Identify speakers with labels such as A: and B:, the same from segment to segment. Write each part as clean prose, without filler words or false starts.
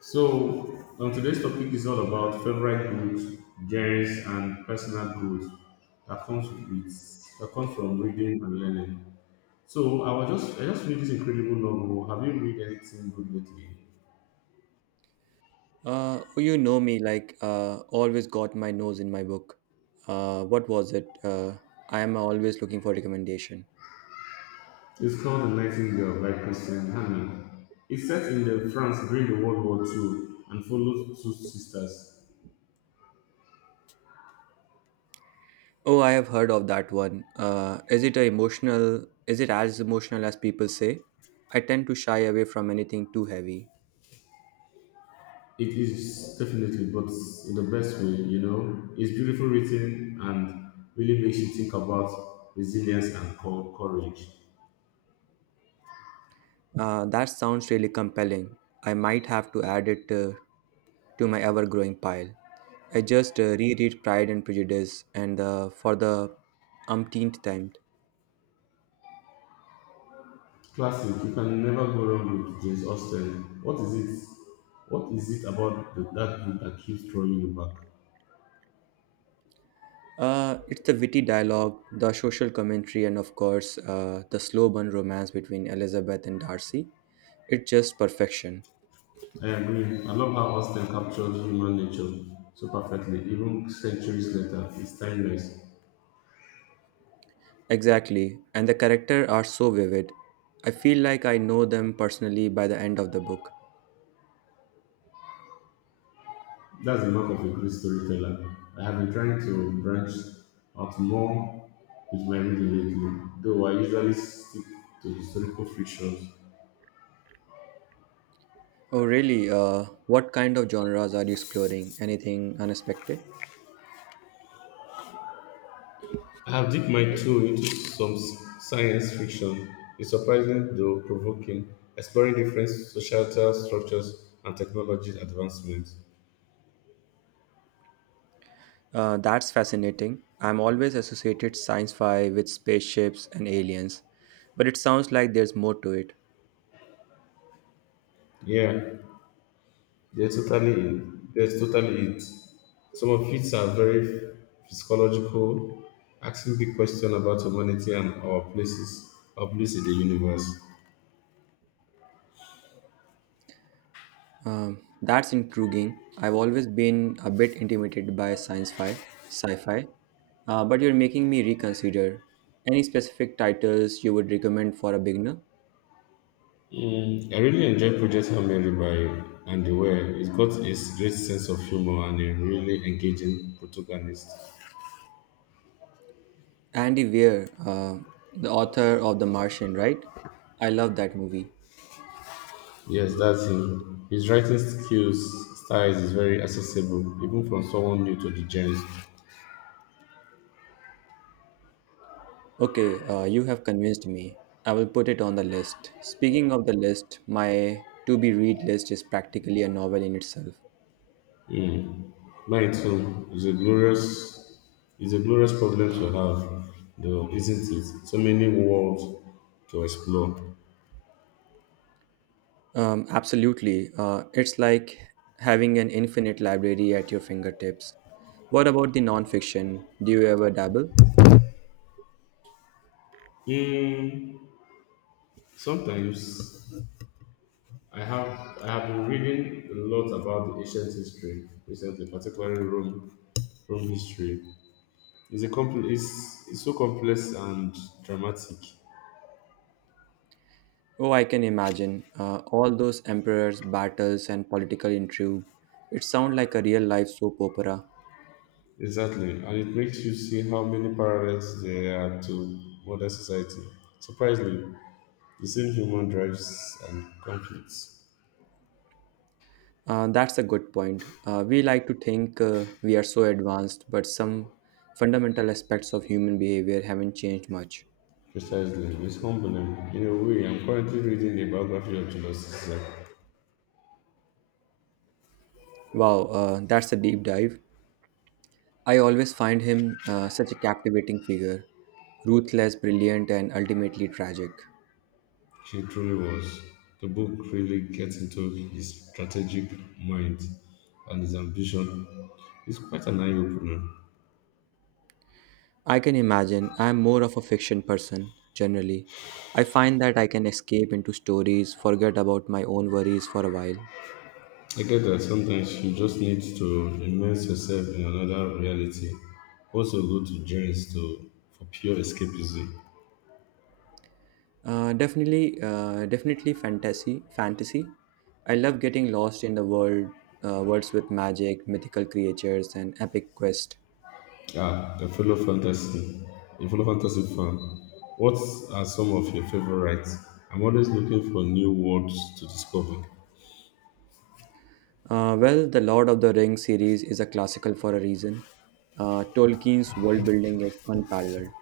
A: Today's topic is all about favorite books, genres, and personal growth that comes with that comes from reading and learning. So, I just read this incredible novel. Have you read anything good lately?
B: Oh, you know me, like always got my nose in my book. What was it? I am always looking for recommendation.
A: It's called The Nightingale by Christian Hanna. It's set in the France during the World War Two and follows two sisters.
B: Oh, I have heard of that one. Is it a emotional? Is it as emotional as people say? I tend to shy away from anything too heavy.
A: It is definitely, but in the best way, you know. It's beautiful written and really makes you think about resilience and courage.
B: That sounds really compelling. I might have to add it to my ever-growing pile. I just reread Pride and Prejudice and for the umpteenth time.
A: Classic. You can never go wrong with James Austen. What is it? What is it about that book that keeps drawing you back?
B: It's the witty dialogue, the social commentary, and of course, the slow burn romance between Elizabeth and Darcy. It's just perfection.
A: I agree. I love how Austen captured human nature so perfectly, even centuries later. It's timeless.
B: Exactly. And the characters are so vivid. I feel like I know them personally by the end of the book.
A: That's the mark of a great storyteller. I have been trying to branch out more with my reading lately, though I usually stick to historical fictions.
B: Oh, really? What kind of genres are you exploring? Anything unexpected?
A: I have dipped my toe into some science fiction. It's surprising though provoking, exploring different societal structures and technology advancements.
B: That's fascinating. I'm always associated science fi with spaceships and aliens, but it sounds like there's more to it.
A: Yeah, that's totally it. That's totally it. Some of it are very psychological, asking big questions about humanity and our place in the universe.
B: That's intriguing. I've always been a bit intimidated by science fi, sci-fi, but you're making me reconsider. Any specific titles you would recommend for a beginner?
A: Mm, I really enjoyed Project Hail by and the way it got a great sense of humor and a really engaging protagonist.
B: Andy Weir, the author of The Martian, right? I love that movie.
A: Yes, that's him. His writing skills styles is very accessible, even from someone new to the genre.
B: Okay, you have convinced me. I will put it on the list. Speaking of the list, my to be read list is practically a novel in itself.
A: Mm. Mine too is a glorious problem to have, though, isn't it? So many worlds to explore.
B: Absolutely. It's like having an infinite library at your fingertips. What about the non-fiction? Do you ever dabble?
A: Mm, sometimes I have been reading a lot about the ancient history recently, particularly Rome history. It's a it's so complex and dramatic.
B: Oh, I can imagine all those emperors, battles, and political intrigue. It sounds like a real-life soap opera.
A: Exactly, and it makes you see how many parallels there are to modern society. Surprisingly, the same human drives and conflicts.
B: That's a good point. We like to think we are so advanced, but some fundamental aspects of human behavior haven't changed much.
A: Precisely, it's humbling. In a way, I'm currently reading the biography of Julius Caesar.
B: Wow, that's a deep dive. I always find him such a captivating figure, ruthless, brilliant, and ultimately tragic.
A: She truly was. The book really gets into his strategic mind and his ambition. It's quite an eye opener.
B: I can imagine. I'm more of a fiction person generally. I find that I can escape into stories, forget about my own worries for a while.
A: I get that sometimes you just need to immerse yourself in another reality. Also go to journeys to for pure escapism.
B: Definitely fantasy. Fantasy. I love getting lost in the world, worlds with magic, mythical creatures, and epic quest.
A: Ah, a fellow fantasy fan. What are some of your favorites? I'm always looking for new worlds to discover.
B: Well, the Lord of the Rings series is a classical for a reason. Tolkien's world building is unparalleled.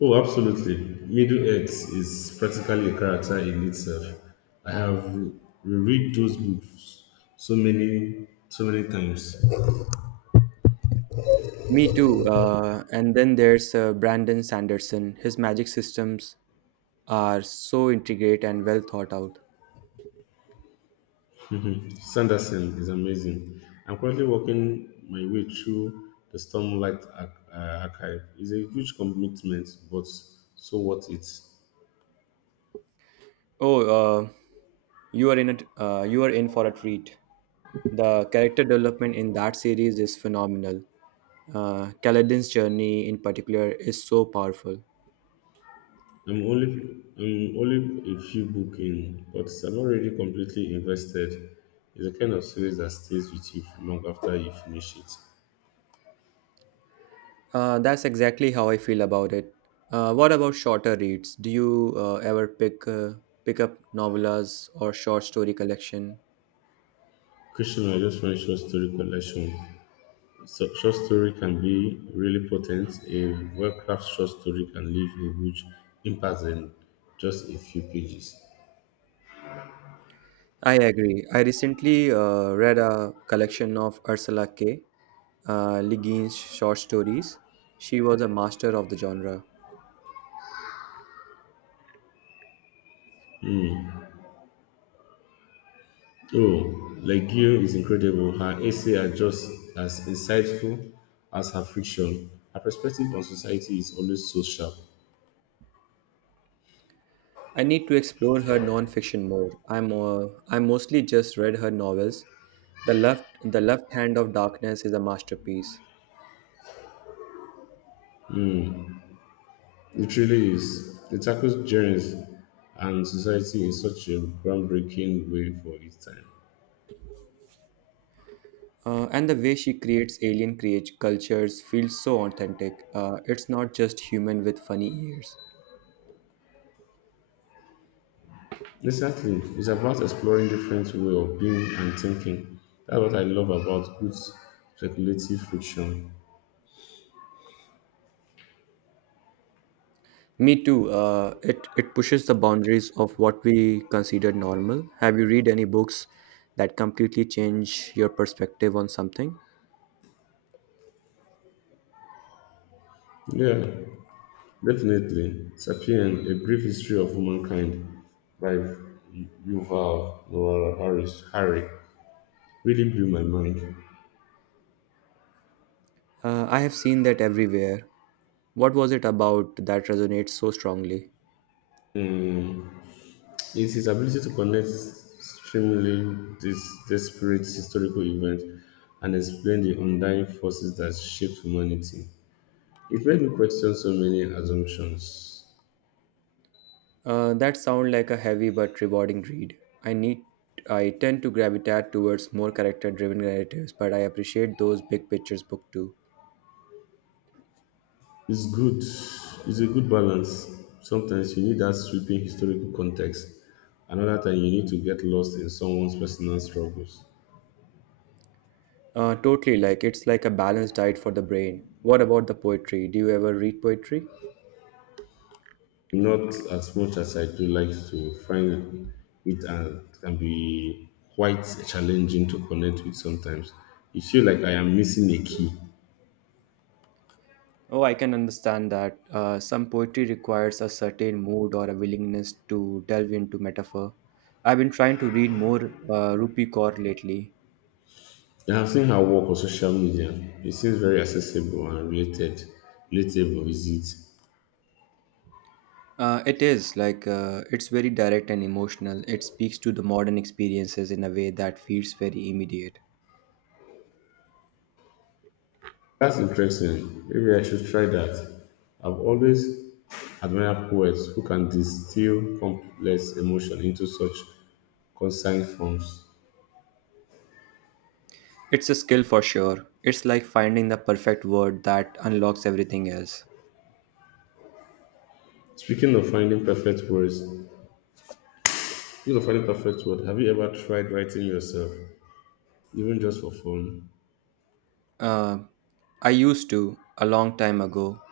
A: Oh, absolutely. Middle Earth is practically a character in itself. I have reread those books so many, times.
B: Me too. And then there's Brandon Sanderson. His magic systems are so intricate and well thought out.
A: Sanderson is amazing. I'm currently working my way through the Stormlight archive. It's a huge commitment, but so what it.
B: Oh, uh, you are in a you are in for a treat. The character development in that series is phenomenal. Kaladin's journey, in particular, is so powerful.
A: I'm only a few book in, but I'm already completely invested. It's the kind of series that stays with you for long after you finish it.
B: That's exactly how I feel about it. What about shorter reads? Do you ever pick up novellas or short story collection?
A: Christian, I just find short story collection. So, short story can be really potent. A well crafted short story can leave a huge impact in just a few pages.
B: I agree. I recently read a collection of Ursula K. Ligine's short stories. She was a master of the genre.
A: Oh, Legio is incredible. Her essay are just as insightful as her fiction. Her perspective on society is always so sharp.
B: I need to explore her non-fiction more. I mostly just read her novels. The Left Hand of Darkness is a masterpiece.
A: It really is. It tackles journeys and society in such a groundbreaking way for its time.
B: And the way she creates alien create cultures feels so authentic. It's not just human with funny ears.
A: Exactly. It's about exploring different way of being and thinking. That's what I love about good speculative fiction.
B: Me too. It pushes the boundaries of what we consider normal. Have you read any books that completely change your perspective on something?
A: Yeah, definitely. Sapien, A Brief History of Humankind by Yuval Noah Harry, really blew my mind.
B: I have seen that everywhere. What was it about that resonates so strongly?
A: Mm, it's his ability to connect extremely this desperate historical events and explain the undying forces that shaped humanity. It made me question so many assumptions.
B: That sound like a heavy but rewarding read. I need. I tend to gravitate towards more character-driven narratives, but I appreciate those big pictures book too.
A: It's good. It's a good balance. Sometimes you need that sweeping historical context. Another time you need to get lost in someone's personal struggles.
B: Totally, like it's like a balanced diet for the brain. What about the poetry? Do you ever read poetry?
A: Not as much as I do like to find it and can be quite challenging to connect with sometimes. You feel like I am missing a key.
B: Oh, I can understand that. Some poetry requires a certain mood or a willingness to delve into metaphor. I've been trying to read more Rupi Kaur lately.
A: I have seen her work on social media. It seems very accessible and related. Relatable, is it?
B: It is like It's very direct and emotional. It speaks to the modern experiences in a way that feels very immediate.
A: That's interesting. Maybe I should try that. I've always admired poets who can distill complex emotion into such concise forms.
B: It's a skill for sure. It's like finding the perfect word that unlocks everything else.
A: Speaking of finding perfect words, Speaking of finding perfect word, have you ever tried writing yourself, even just for fun?
B: Uh, I used to a long time ago.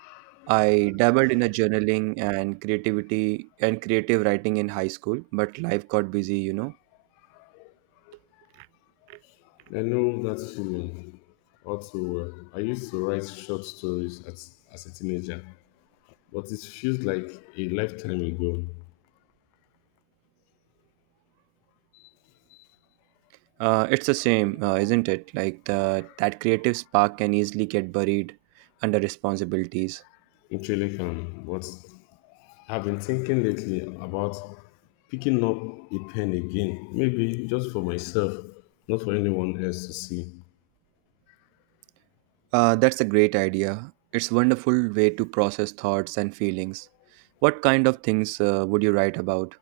B: I dabbled in a journaling and creativity and creative writing in high school, but life got busy.
A: I know that feeling all too well. I used to write short stories as a teenager, but it feels like a lifetime ago.
B: It's the same, isn't it? Like the that creative spark can easily get buried under responsibilities.
A: It really can, but I've been thinking lately about picking up a pen again, maybe just for myself, not for anyone else to see.
B: That's a great idea. It's wonderful way to process thoughts and feelings. What kind of things would you write about?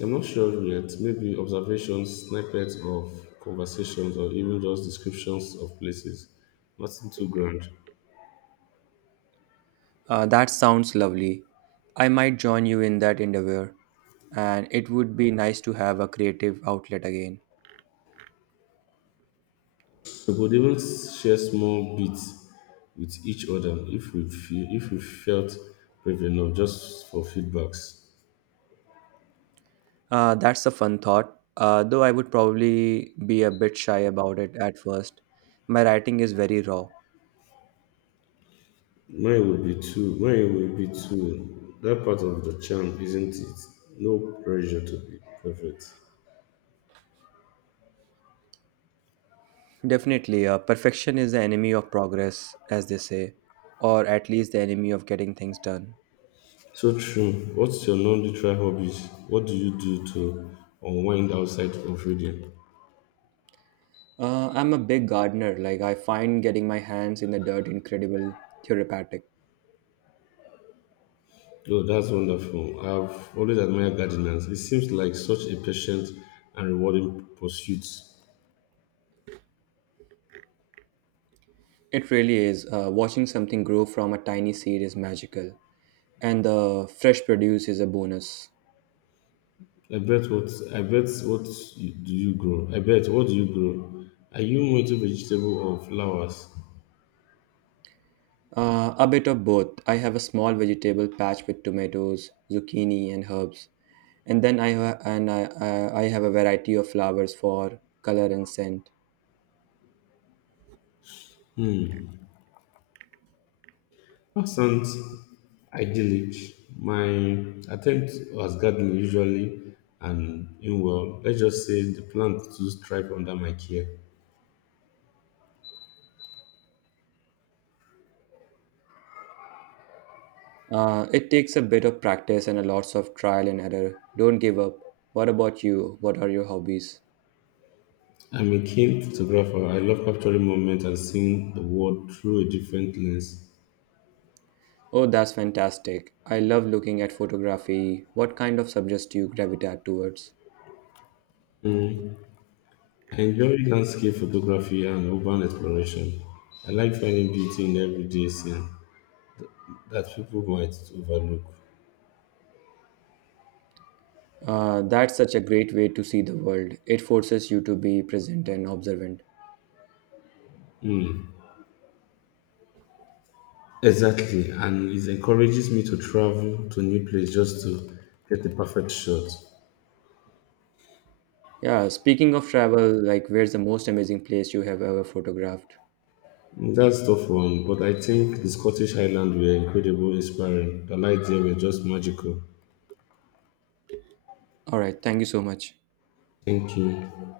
A: I'm not sure yet, maybe observations, snippets of conversations, or even just descriptions of places. Nothing too grand.
B: That sounds lovely. I might join you in that endeavor, and it would be nice to have a creative outlet again.
A: We could even share small bits with each other if we felt brave enough, just for feedbacks.
B: That's a fun thought, though I would probably be a bit shy about it at first. My writing is very raw.
A: Mine will be two. Mine will be two. That part of the charm, isn't it? No pressure to be perfect.
B: Definitely, perfection is the enemy of progress, as they say, or at least the enemy of getting things done.
A: So true. What's your non-literal hobbies? What do you do to unwind outside of reading?
B: I'm a big gardener. Like, I find getting my hands in the dirt incredible therapeutic.
A: Oh, that's wonderful. I've always admired gardeners. It seems like such a patient and rewarding pursuit.
B: It really is. Watching something grow from a tiny seed is magical, and the fresh produce is a bonus.
A: I bet what you- do you grow? I bet what do you grow? Are you into vegetable or flowers?
B: A bit of both. I have a small vegetable patch with tomatoes, zucchini, and herbs, and then I ha- and I have a variety of flowers for color and scent.
A: Hmm. Sounds idyllic. My attempt was gardening usually and in well, let's just say the plant to thrive under my care.
B: It takes a bit of practice and a lots of trial and error. Don't give up. What about you? What are your hobbies?
A: I'm a keen photographer. I love capturing moments and seeing the world through a different lens.
B: Oh, that's fantastic. I love looking at photography. What kind of subjects do you gravitate towards?
A: Mm, I enjoy landscape photography and urban exploration. I like finding beauty in everyday scene that people might overlook.
B: That's such a great way to see the world. It forces you to be present and observant.
A: Exactly, and it encourages me to travel to new place just to get the perfect shot.
B: Yeah, speaking of travel, like where's the most amazing place you have ever photographed?
A: That's tough one, but I think the Scottish Highlands were incredible, inspiring. The lights there were just magical.
B: All right, thank you so much.
A: Thank you.